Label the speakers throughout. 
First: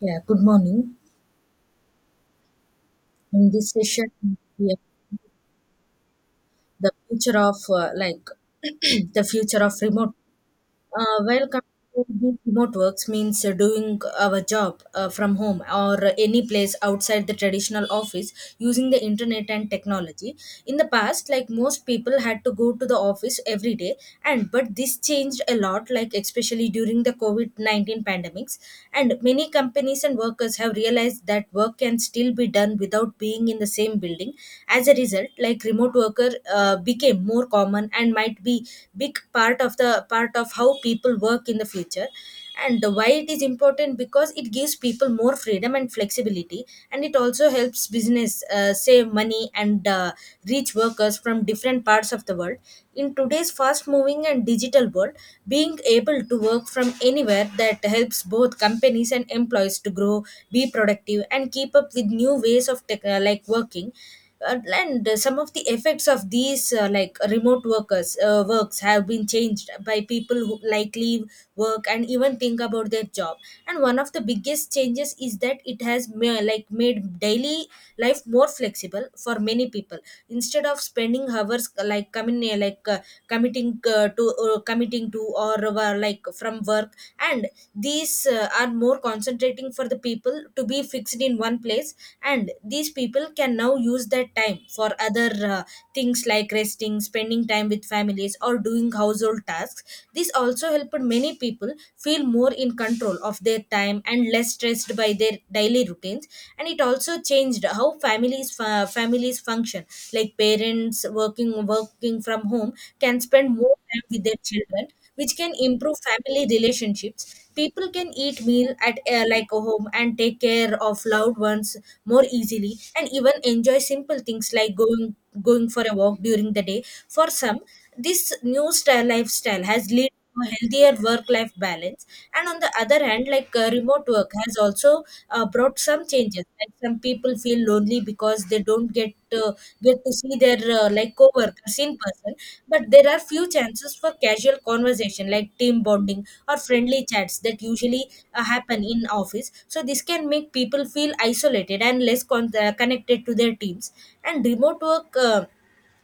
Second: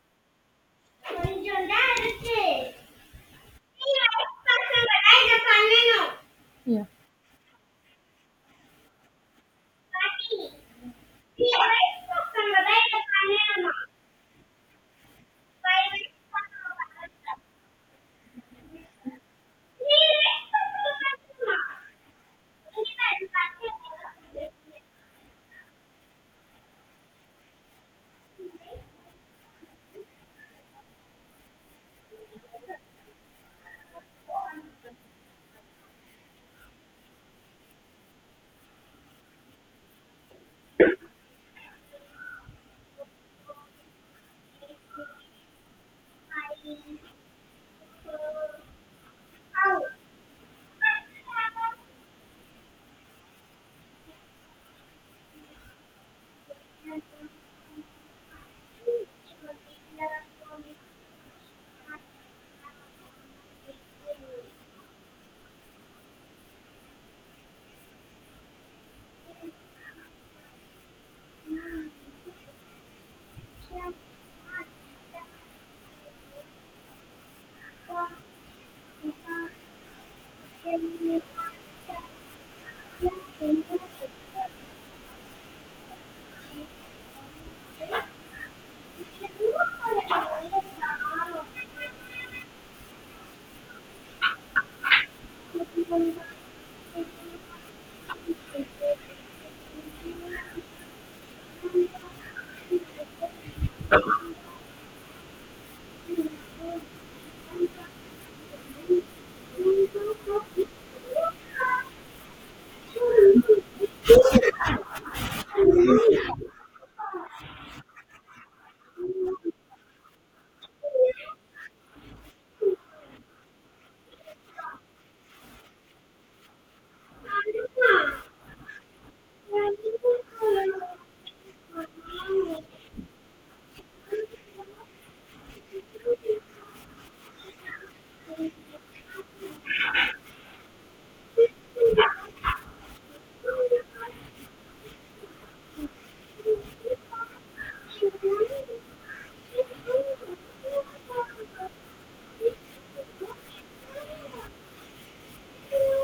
Speaker 1: Yeah, good morning. In this session, we have
Speaker 2: Yeah.
Speaker 1: the future of like the future of remote. Compared to these remote works means doing our job from home or any place outside the traditional office using the internet and technology. In the past, like most people had to go to the office every day, and but this changed a lot. Like especially during the COVID 19 pandemics, and many companies and workers have realized that work can still be done without being in the same building. As a result, like remote worker became more common and might be big part of the part of how people work in the future, and why it is important because it gives people more freedom and flexibility, and it also helps business save money and reach workers from different parts of the world in today's fast moving and digital world, being able to work from anywhere that helps both companies and employees to grow, be productive and keep up with new ways of like working. And some of the effects of these like remote workers works have been changed by people who like leave work and even think about their job. And one of the biggest changes is that it has like made daily life more flexible for many people. Instead of spending hours like coming committing to committing to or like from work, and these are more concentrating for the people to be fixed in one place, and these people can now use that time for other things like resting, spending time with families or doing household tasks. This also helped many people feel more in control of their time and less stressed by their daily routines. And it also changed how families families function, like parents working from home can spend more time with their children, which can improve family relationships. People can eat meal at like a home and take care of loved ones more easily, and even enjoy simple things like going for a walk during the day. For some, this new style lifestyle has led to a healthier work life balance. And on the other hand, like remote work has also brought some changes. Like some people feel lonely because they don't uh, get to see their like coworkers in person, but there are few chances for casual conversation like team bonding or friendly chats that usually happen in office, so this can make people feel isolated and less connected to their teams. And remote work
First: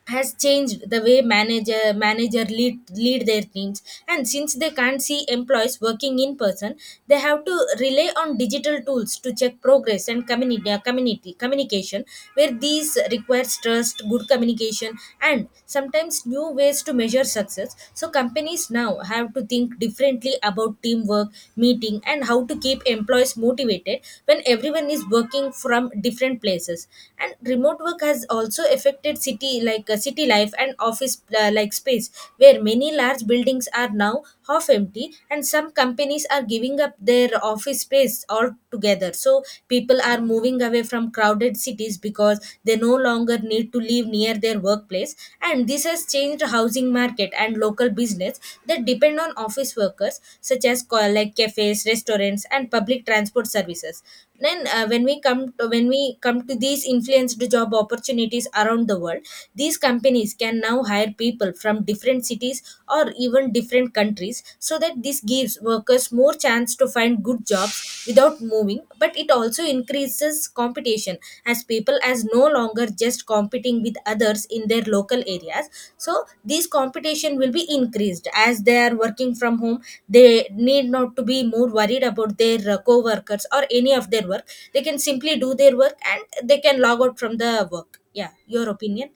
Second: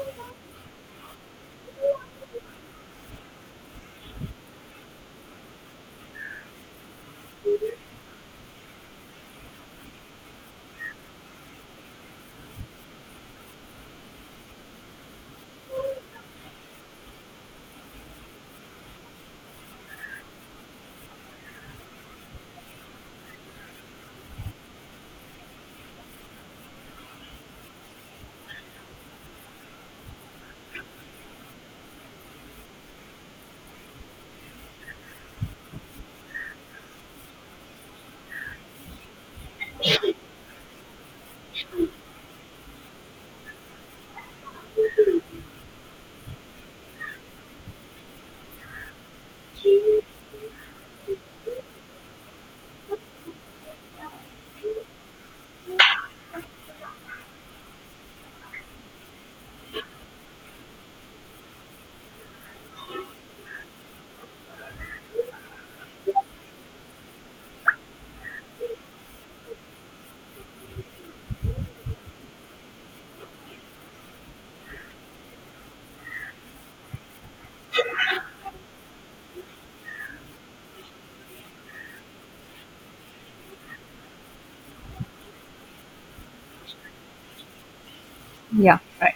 Speaker 1: has changed the way manager lead their teams, and since they can't see employees working in person, they have to rely on digital tools to check progress and community community communication where these requires trust, good communication and sometimes new ways to measure success. So companies now have to think differently about teamwork, meeting and how to keep employees motivated when everyone is working from different places. And remote work has also affected city life, like city life and office like space, where many large buildings are now half empty, and some companies are giving up their office space altogether. So people are moving away from crowded cities because they no longer need to live near their workplace, and this has changed housing market and local business that depend on office workers, such as like cafes, restaurants and public transport services. Then when we come to these influenced job opportunities around the world, these companies can now hire people from different cities or even different countries, so that this gives workers more chance to find good jobs without moving, but it also increases competition as people as no longer just competing with others in their local areas. So this competition will be increased as they are working from home. They need not to be more worried about their co-workers or any of their work. They can simply do their work and they can log out from the work. Yeah, your
Speaker 2: Yeah.
Speaker 1: opinion.
Speaker 2: Right.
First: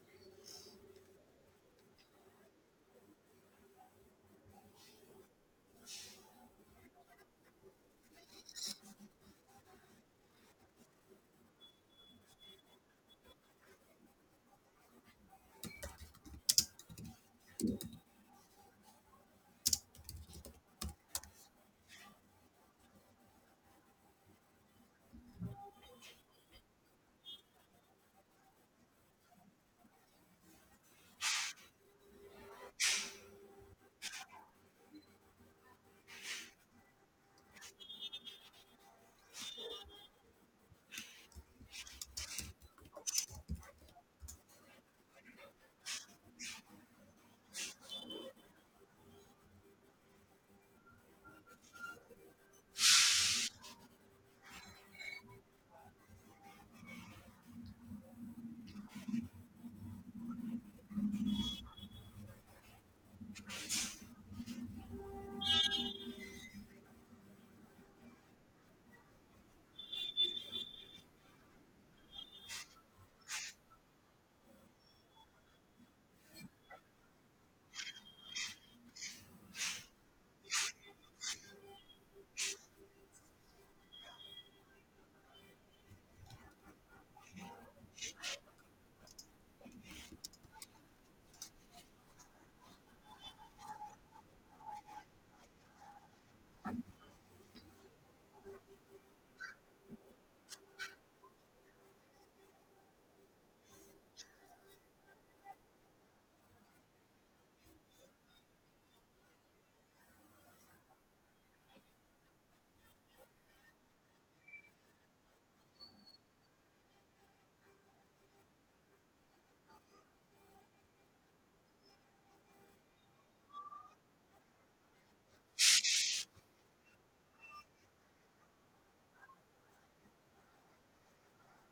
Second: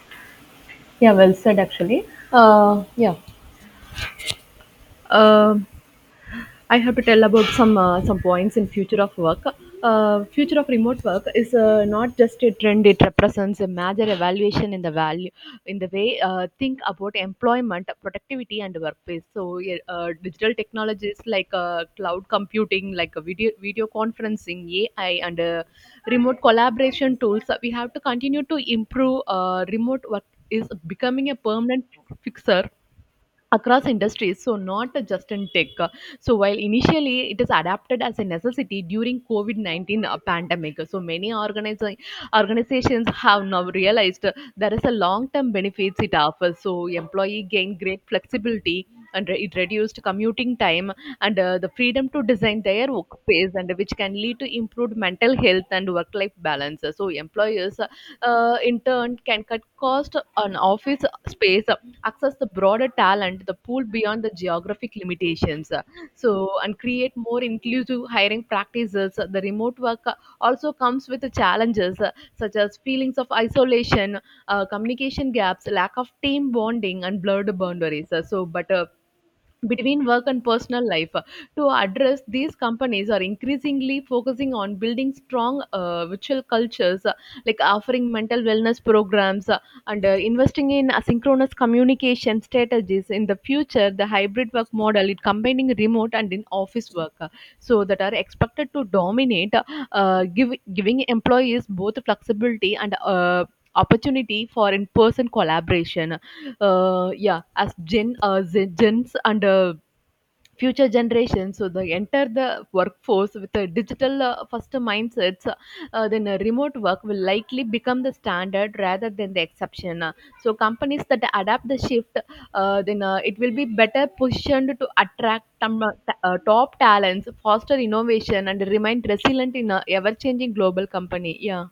Speaker 2: Yeah. Well said, actually. Uh, yeah. Um I have to tell about some points in future of work. Future of remote work is not just a trend; it represents a major evaluation in the value, in the way think about employment, productivity, and workplace. So, yeah, digital technologies like cloud computing, like uh, video conferencing, AI, and remote collaboration tools. We have to continue to improve. Remote work is becoming a permanent fixer across industries, so not just in tech. So while initially it is adapted as a necessity during covid-19 pandemic, so many organizations have now realized there is a long-term benefits it offers. So employee gain great flexibility and it reduced commuting time and the freedom to design their workspace, and which can lead to improved mental health and work-life balance. So employers, in turn, can cut cost on office space, access the broader talent, the pool beyond the geographic limitations. So, and create more inclusive hiring practices. The remote work also comes with the challenges, such as feelings of isolation, communication gaps, lack of team bonding, and blurred boundaries. So, but between work and personal life. To address these, companies are increasingly focusing on building strong virtual cultures, like offering mental wellness programs, and investing in asynchronous communication strategies. In the future, the hybrid work model, it combining remote and in office work, so that are expected to dominate, giving employees both flexibility and opportunity for in-person collaboration. Yeah, as Gens and future generations, so they enter the workforce with a digital first mindsets, then remote work will likely become the standard rather than the exception. So companies that adapt the shift, then it will be better positioned to attract top talents, foster innovation, and remain resilient in a ever-changing global company. Yeah.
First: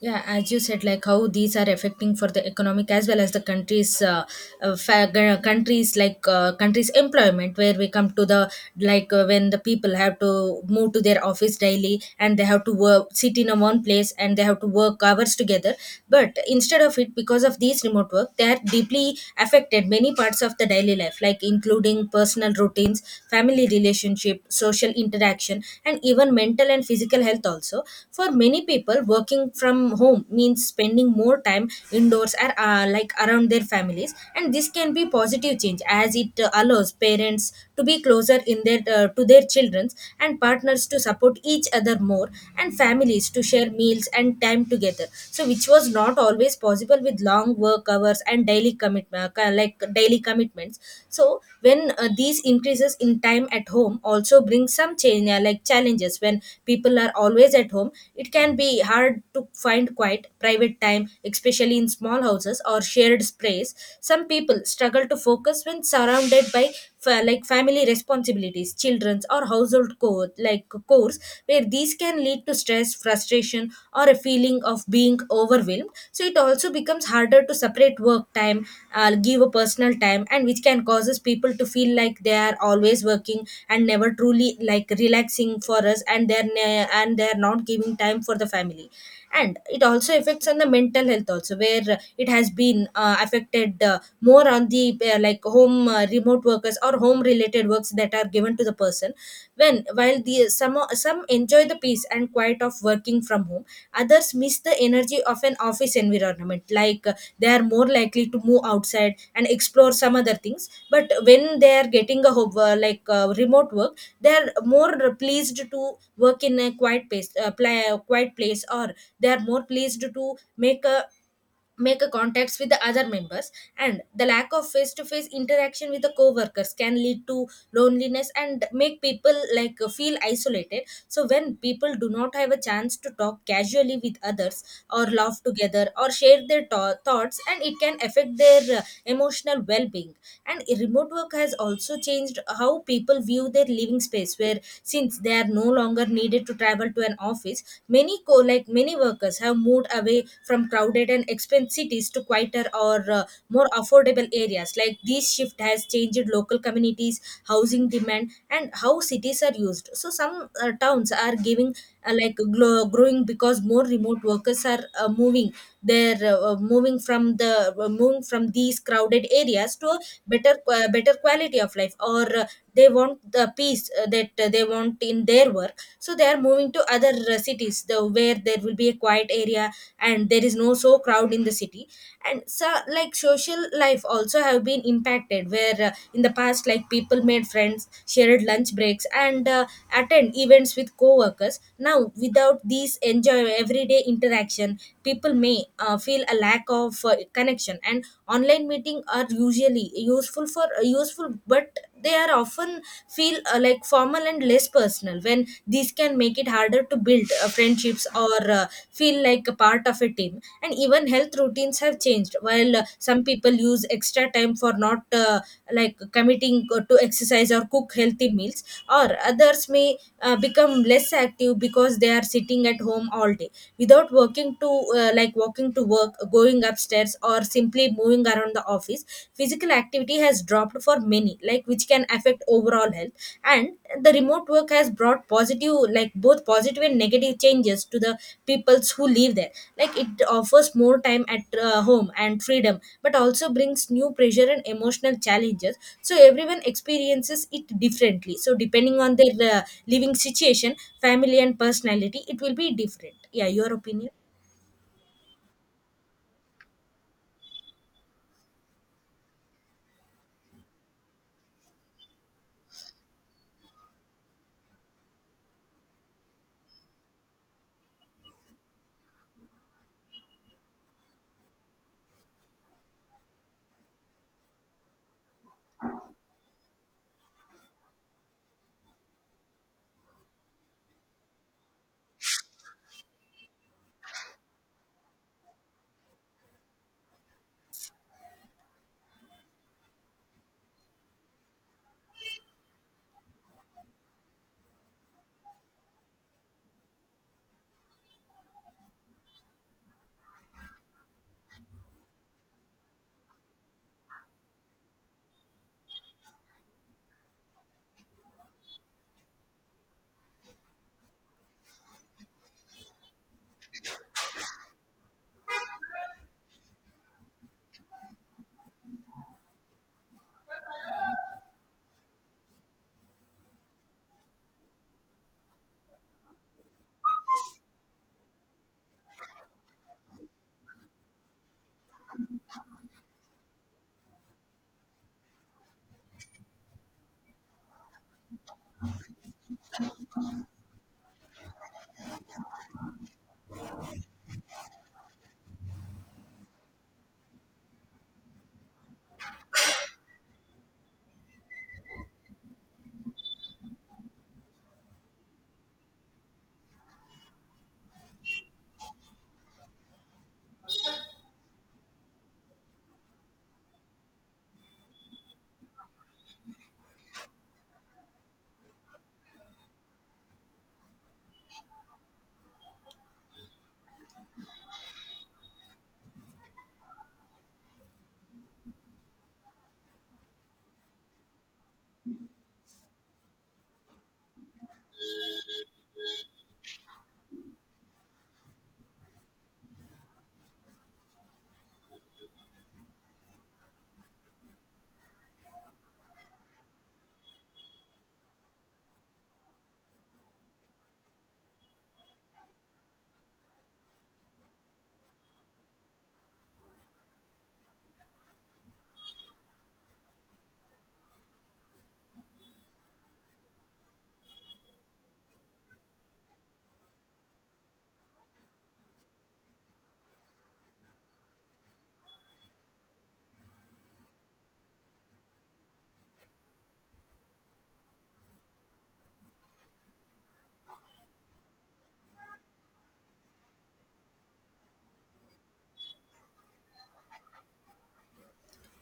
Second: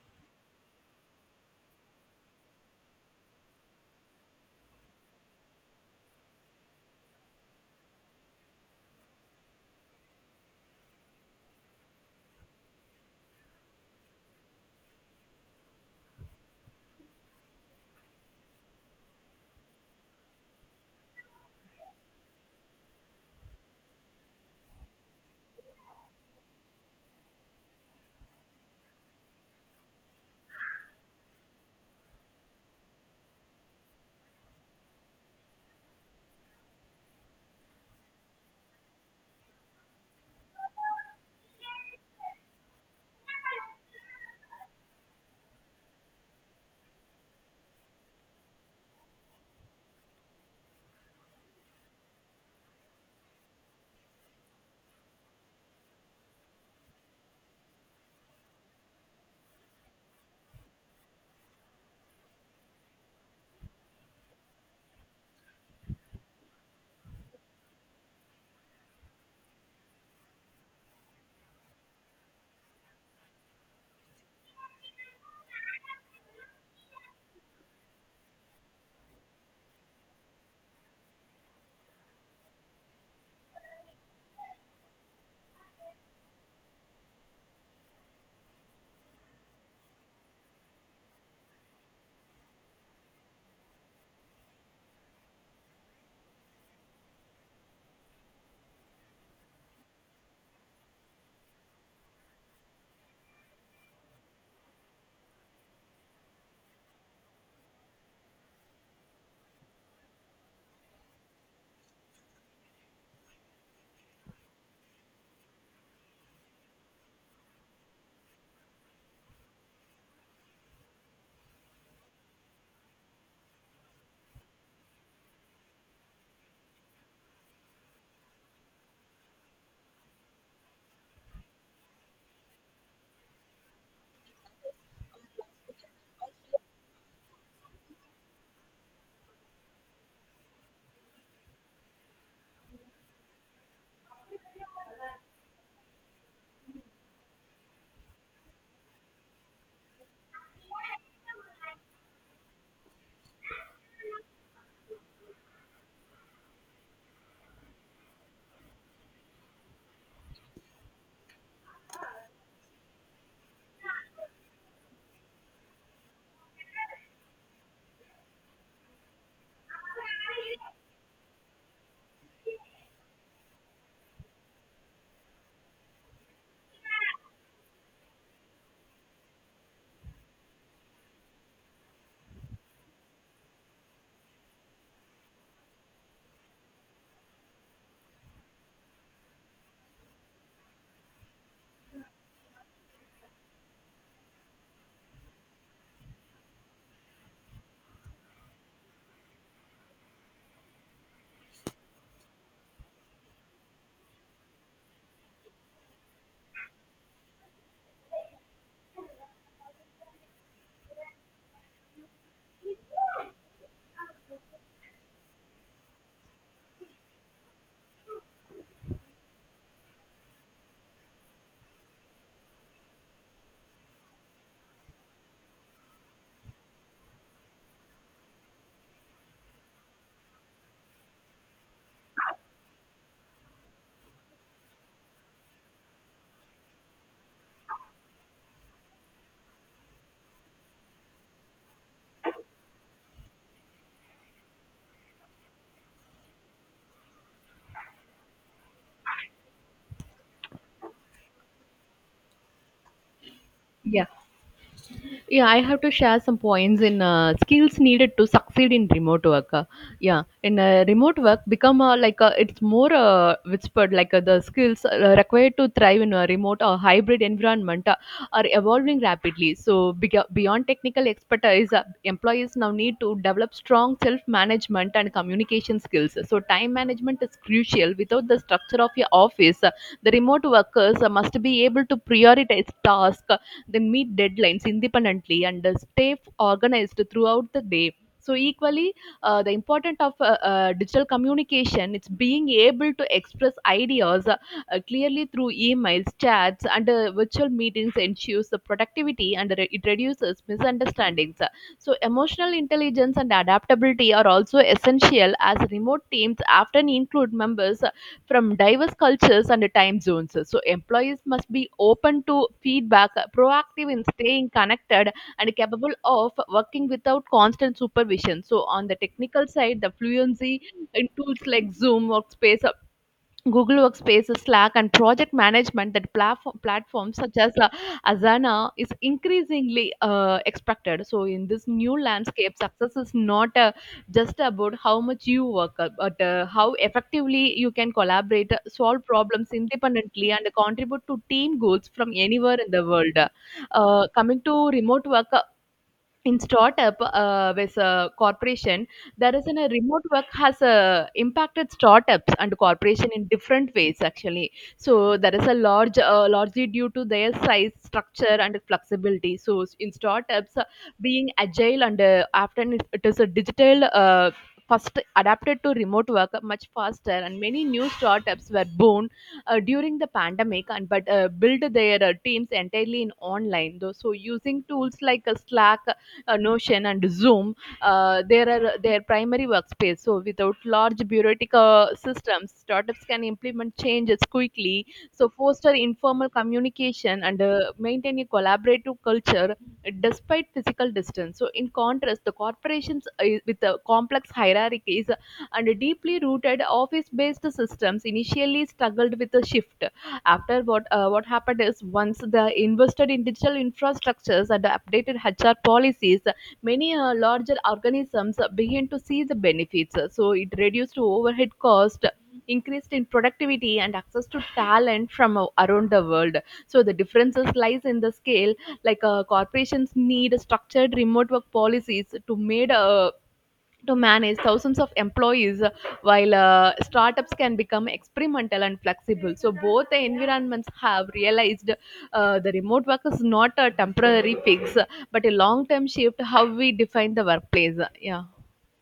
Speaker 1: Yeah, as you said, like how these are affecting for the economic as well as the countries, countries like countries employment, where we come to the like when the people have to move to their office daily and they have to work, sit in a one place and they have to work hours together. But instead of it, because of these remote work, they are deeply affected many parts of the daily life, like including personal routines, family relationship, social interaction, and even mental and physical health also for many people. Working from home means spending more time indoors or like around their families, and this can be positive change as it allows parents to be closer in their to their children, and partners to support each other more, and families to share meals and time together, so which was not always possible with long work hours and daily commitment like daily commitments. So when these increases in time at home also bring some change in like challenges. When people are always at home, it can be hard to find quiet private time, especially in small houses or shared space. Some people struggle to focus when surrounded by like family responsibilities, children's or household like chores, where these can lead to stress, frustration or a feeling of being overwhelmed. So it also becomes harder to separate work time give a personal time, and which can causes people to feel like they are always working and never truly like relaxing for us, and and they're not giving time for the family. And it also affects on the mental health also, where it has been affected more on the like home remote workers or home related works that are given to the person. When while the some enjoy the peace and quiet of working from home, others miss the energy of an office environment, like they are more likely to move outside and explore some other things. But when they are getting a remote work, they are more pleased to work in a quiet place, or they are more pleased to make a contacts with the other members. And the lack of face to face interaction with the co-workers can lead to loneliness and make people like feel isolated. So when people do not have a chance to talk casually with others, or laugh together or share their thoughts, and it can affect their emotional well-being. And remote work has also changed how people view their living space, where since they are no longer needed to travel to an office, many like many workers have moved away from crowded and expensive cities to quieter or more affordable areas. Like this shift has changed local communities, housing demand and how cities are used. So some towns are giving growing, because more remote workers are moving. They're moving from the Moving from these crowded areas to a better quality of life, or they want the peace that they want in their work, so they are moving to other cities, the, where there will be a quiet area and there is no so crowd in the city. And so like social life also have been impacted, where in the past, like people made friends, shared lunch breaks and attend events with co-workers. Now without these enjoy everyday interaction, people may feel a lack of connection, and online meeting are usually useful, but they are often feel like formal and less personal, when these can make it harder to build friendships or feel like a part of a team. And even health routines have changed, while some people use extra time for not like committing to exercise or cook healthy meals, or others may become less active because they are sitting at home all day without working to like walking to work, going upstairs or simply moving around the office. Physical activity has dropped for many, like which can affect overall health. And the remote work has brought positive, like both positive and negative changes to the peoples who live there. Like it offers more time at home and freedom, but also brings new pressure and emotional challenges. So everyone experiences it differently. So depending on their living situation, family, and personality, it will be different. Yeah, your
Speaker 2: Yeah.
Speaker 1: opinion.
Speaker 2: Yeah I have to share some points in skills needed to succeed in remote work. Yeah in Remote work become it's more whispered, like the skills required to thrive in a remote or hybrid environment are evolving rapidly. So beyond technical expertise, employees now need to develop strong self management and communication skills. So time management is crucial without the structure of your office. Uh, the remote workers must be able to prioritize tasks, they meet deadlines independently and stay organized throughout the day. So equally, the importance of digital communication, it's being able to express ideas clearly through emails, chats, and virtual meetings ensures the productivity and it reduces misunderstandings. So, emotional intelligence and adaptability are also essential, as remote teams often include members from diverse cultures and time zones. So, employees must be open to feedback, proactive in staying connected, and capable of working without constant supervision. So, on the technical side, the fluency in tools like Zoom, Workspace, Google Workspace, Slack, and project management platforms such as Asana is increasingly expected. So, in this new landscape, success is not just about how much you work, but how effectively you can collaborate, solve problems independently, and contribute to team goals from anywhere in the world. Coming to remote work, in startup with a corporation, a remote work has impacted startups and corporation in different ways actually. So there is a largely due to their size structure and flexibility. So in startups, being agile and often it is a digital first adapted to remote work much faster, and many new startups were born during the pandemic, and but build their teams entirely in online. Though, so using tools like Slack, Notion and Zoom, there are their primary workspace. So without large bureaucratic systems, startups can implement changes quickly. So foster informal communication and maintain a collaborative culture despite physical distance. So in contrast, the corporations with the complex hierarchies and deeply rooted office-based systems initially struggled with the shift. After what happened is once they invested in digital infrastructures and updated HR policies, many larger organisms began to see the benefits. So it reduced overhead cost, increased in productivity and access to talent from around the world. So the differences lies in the scale. Like corporations need structured remote work policies to manage thousands of employees, while startups can become experimental and flexible. So both the environments have realized the remote work is not a temporary fix, but a long term shift how we define the workplace. Yeah.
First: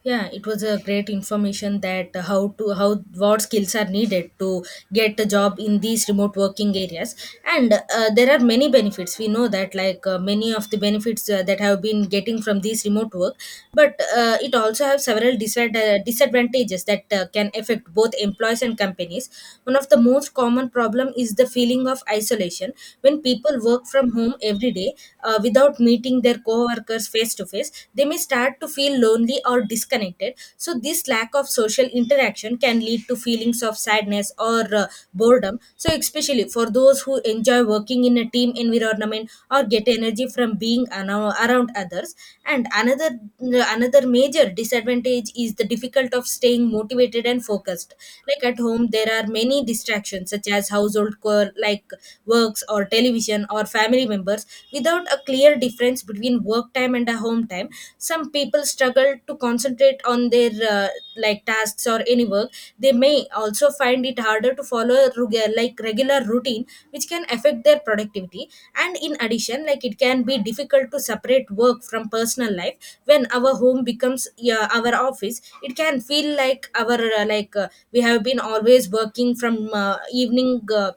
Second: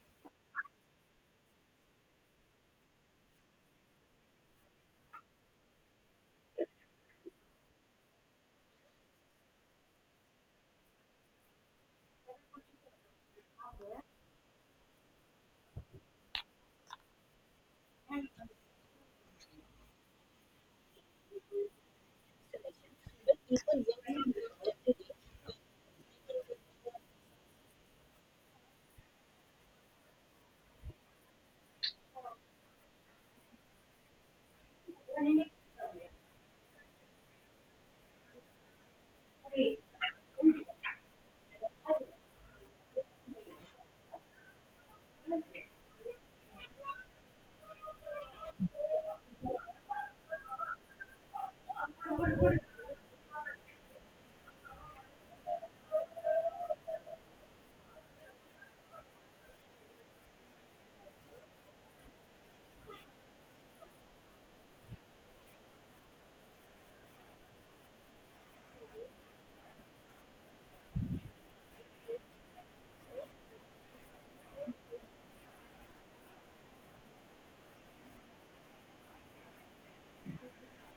Speaker 1: Yeah, it was a great information that how what skills are needed to get a job in these remote working areas. And there are many benefits, we know that, like many of the benefits that have been getting from these remote work. But it also have several disadvantages that can affect both employees and companies. One of the most common problem is the feeling of isolation when people work from home every day, without meeting their coworkers workers face to face. They may start to feel lonely or disconnected. So this lack of social interaction can lead to feelings of sadness or boredom. So especially for those who enjoy working in a team environment or get energy from being around others. And another another major disadvantage is the difficult of staying motivated and focused. Like at home, there are many distractions such as household chore, like works or television or family members. Without a clear difference between work time and a home time, some people struggle to concentrate on their like tasks or any work. They may also find it harder to follow a regular routine, which can affect their productivity. And in addition, like, it can be difficult to separate work from personal life. When our home becomes, yeah, our office, it can feel like our like we have been always working from evening uh,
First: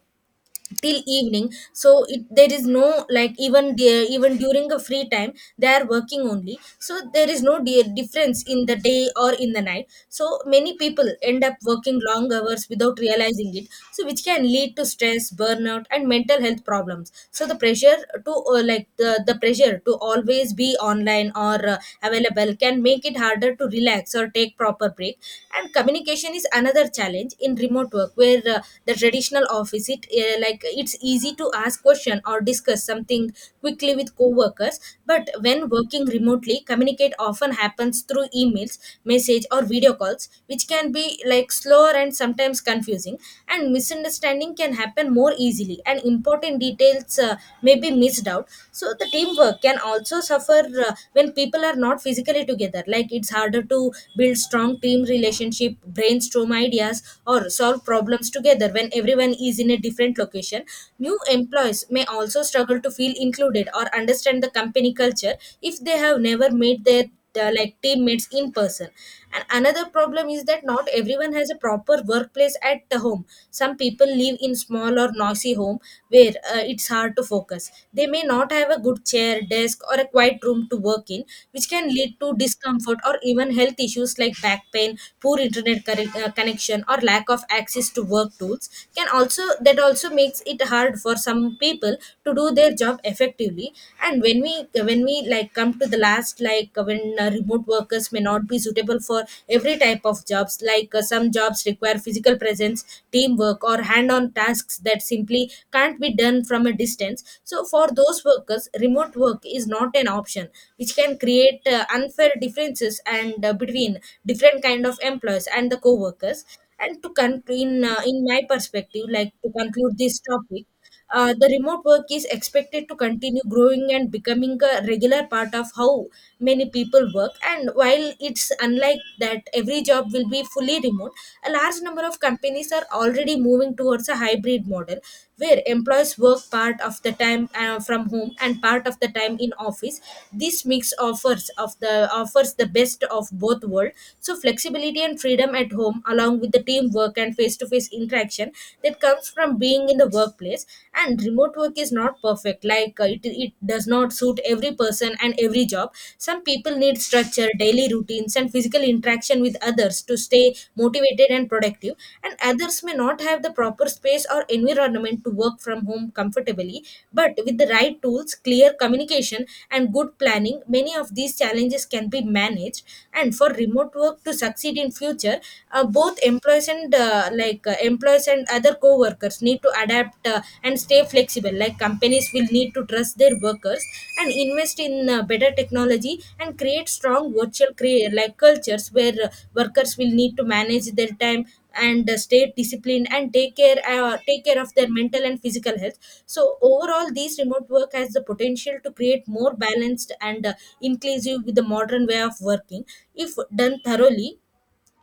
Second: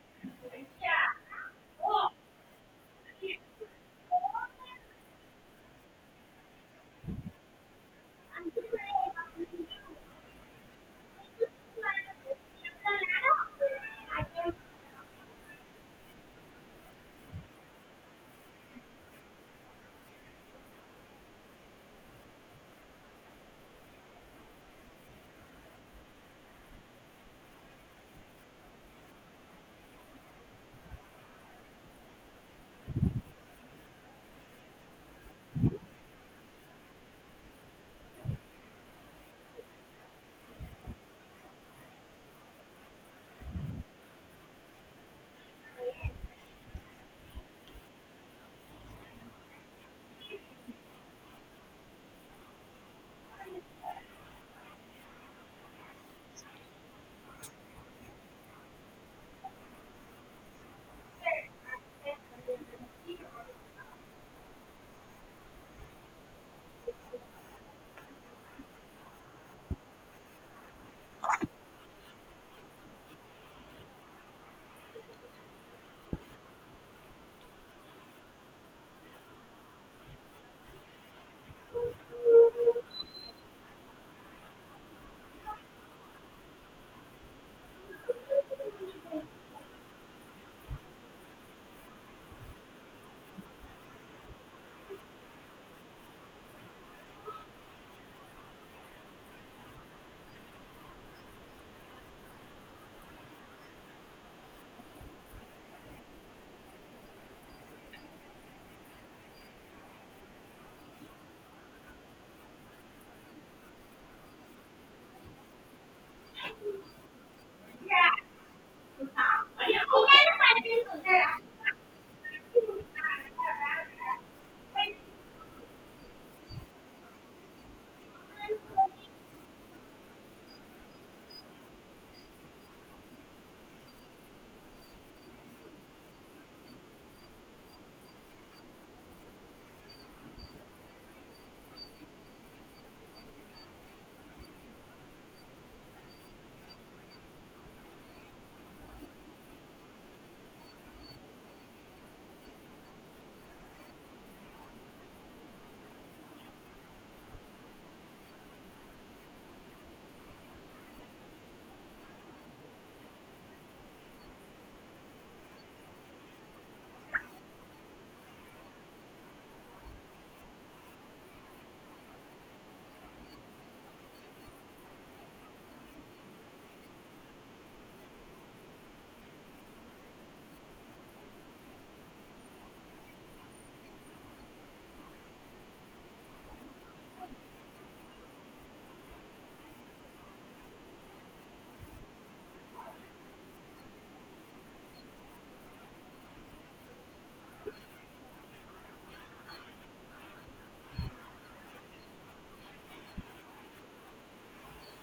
Speaker 1: till evening. So it, there is no, like, even there, even during a free time, they are working only, so there is no difference in the day or in the night. So many people end up working long hours without realizing it, so which can lead to stress, burnout and mental health problems. So the pressure to the pressure to always be online or available can make it harder to relax or take proper break. And communication is another challenge in remote work, where the traditional office is it, like it's easy to ask question or discuss something quickly with coworkers. But when working remotely, communicate often happens through emails, message or video calls, which can be like slower and sometimes confusing. And misunderstanding can happen more easily, and important details may be missed out. So the teamwork can also suffer uh, when people are not physically together. Like, it's harder to build strong team relationship, brainstorm ideas or solve problems together when everyone is in a different location. New employees may also struggle to feel included or understand the company culture if they have never met their like teammates in person. And another problem is that not everyone has a proper workplace at the home. Some people live in small or noisy home, where it's hard to focus. They may not have a good chair, desk or a quiet room to work in, which can lead to discomfort or even health issues like back pain, poor internet connection or lack of access to work tools can also that also makes it hard for some people to do their job effectively. And when we like come to the last, like, when remote workers may not be suitable for every type of jobs. Like some jobs require physical presence, teamwork or hand on tasks that simply can't be done from a distance. So for those workers, remote work is not an option, which can create unfair differences and between different kind of employees and the co-workers. And to in my perspective, like, to conclude this topic, the remote work is expected to continue growing and becoming a regular part of how many people work. And while it's unlike that every job will be fully remote, a large number of companies are already moving towards a hybrid model where employees work part of the time from home and part of the time in office. This mix offers the best of both worlds, so flexibility and freedom at home, along with the teamwork and face to face interaction that comes from being in the workplace. And remote work is not perfect. Like it does not suit every person and every job. Some people need structure daily routines and physical interaction with others to stay motivated and productive, and others may not have the proper space or environment to work from home comfortably. But with the right tools, clear communication and good planning, many of these challenges can be managed. And for remote work to succeed in future, both employees and employees and other co-workers need to adapt and stay flexible. Like companies will need to trust their workers and invest in better technology and create strong virtual cultures where workers will need to manage their time and stay disciplined and take care of their mental and physical health. So overall, these remote work has the potential to create more balanced and inclusive with the modern way of working. If done thoroughly,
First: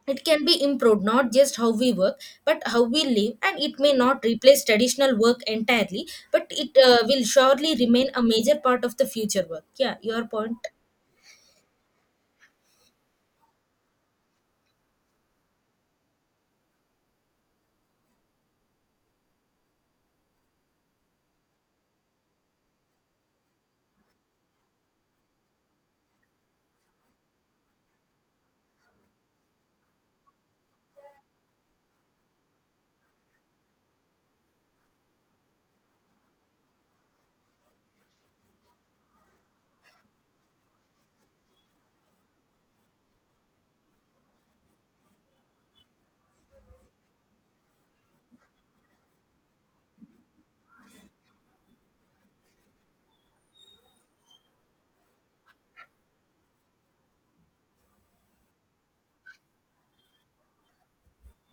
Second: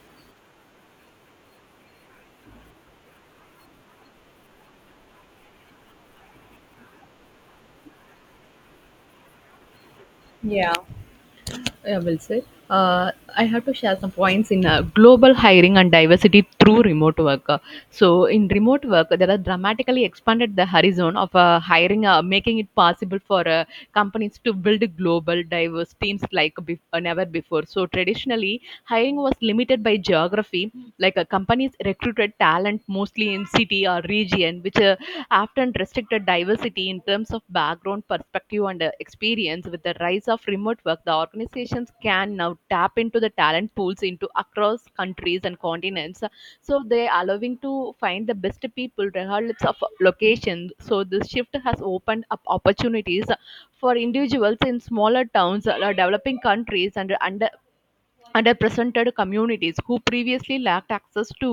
Speaker 1: it can be improved not just how we work but how we live. And it may not replace traditional work entirely, but it will surely remain a major part of the future work. Yeah, your point.
Speaker 2: Yeah. I will say. I have to share some points in global hiring and diversity through remote work. So, in remote work, there are dramatically expanded the horizon of hiring, making it possible for companies to build global diverse teams like never before. So, traditionally, hiring was limited by geography. Like companies recruited talent mostly in city or region, which often restricted diversity in terms of background, perspective, and experience. With the rise of remote work, the organizations can now tap into the talent pools into across countries and continents. So they are allowing to find the best people regardless of location. So this shift has opened up opportunities for individuals in smaller towns or developing countries and underrepresented communities who previously lacked access to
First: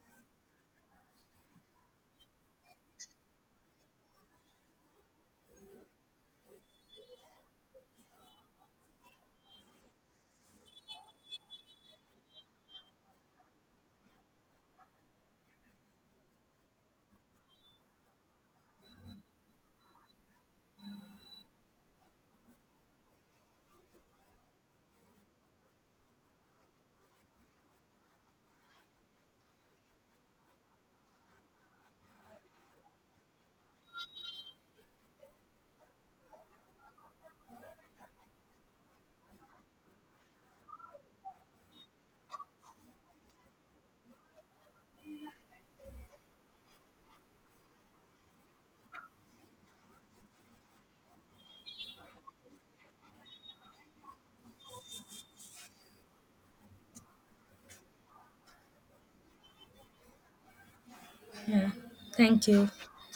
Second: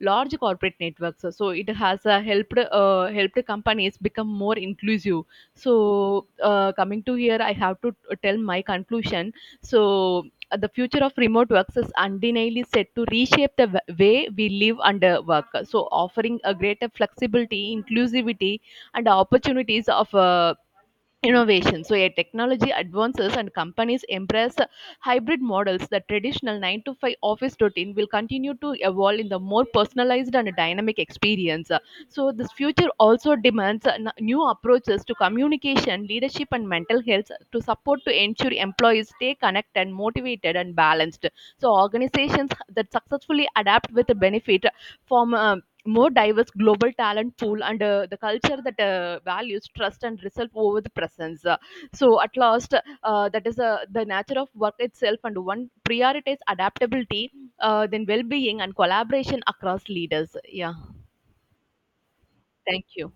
Speaker 2: large corporate networks. So it has helped companies become more inclusive. So coming to here, I have to tell my conclusion. So the future of remote works is undeniably set to reshape the way we live and work, so offering a greater flexibility, inclusivity and opportunities of innovation. So, yeah, technology advances and companies embrace hybrid models. The traditional 9 to 5 office routine will continue to evolve in the more personalized and dynamic experience. So, this future also demands new approaches to communication, leadership, and mental health to support to ensure employees stay connected, motivated, and balanced. So, organizations that successfully adapt with benefit from more diverse global talent pool and the culture that values trust and result over the presence. So at last, that is the nature of work itself and one prioritize adaptability, then well-being and collaboration across leaders. Yeah,
Speaker 1: Yeah, thank you.
Speaker 2: thank you.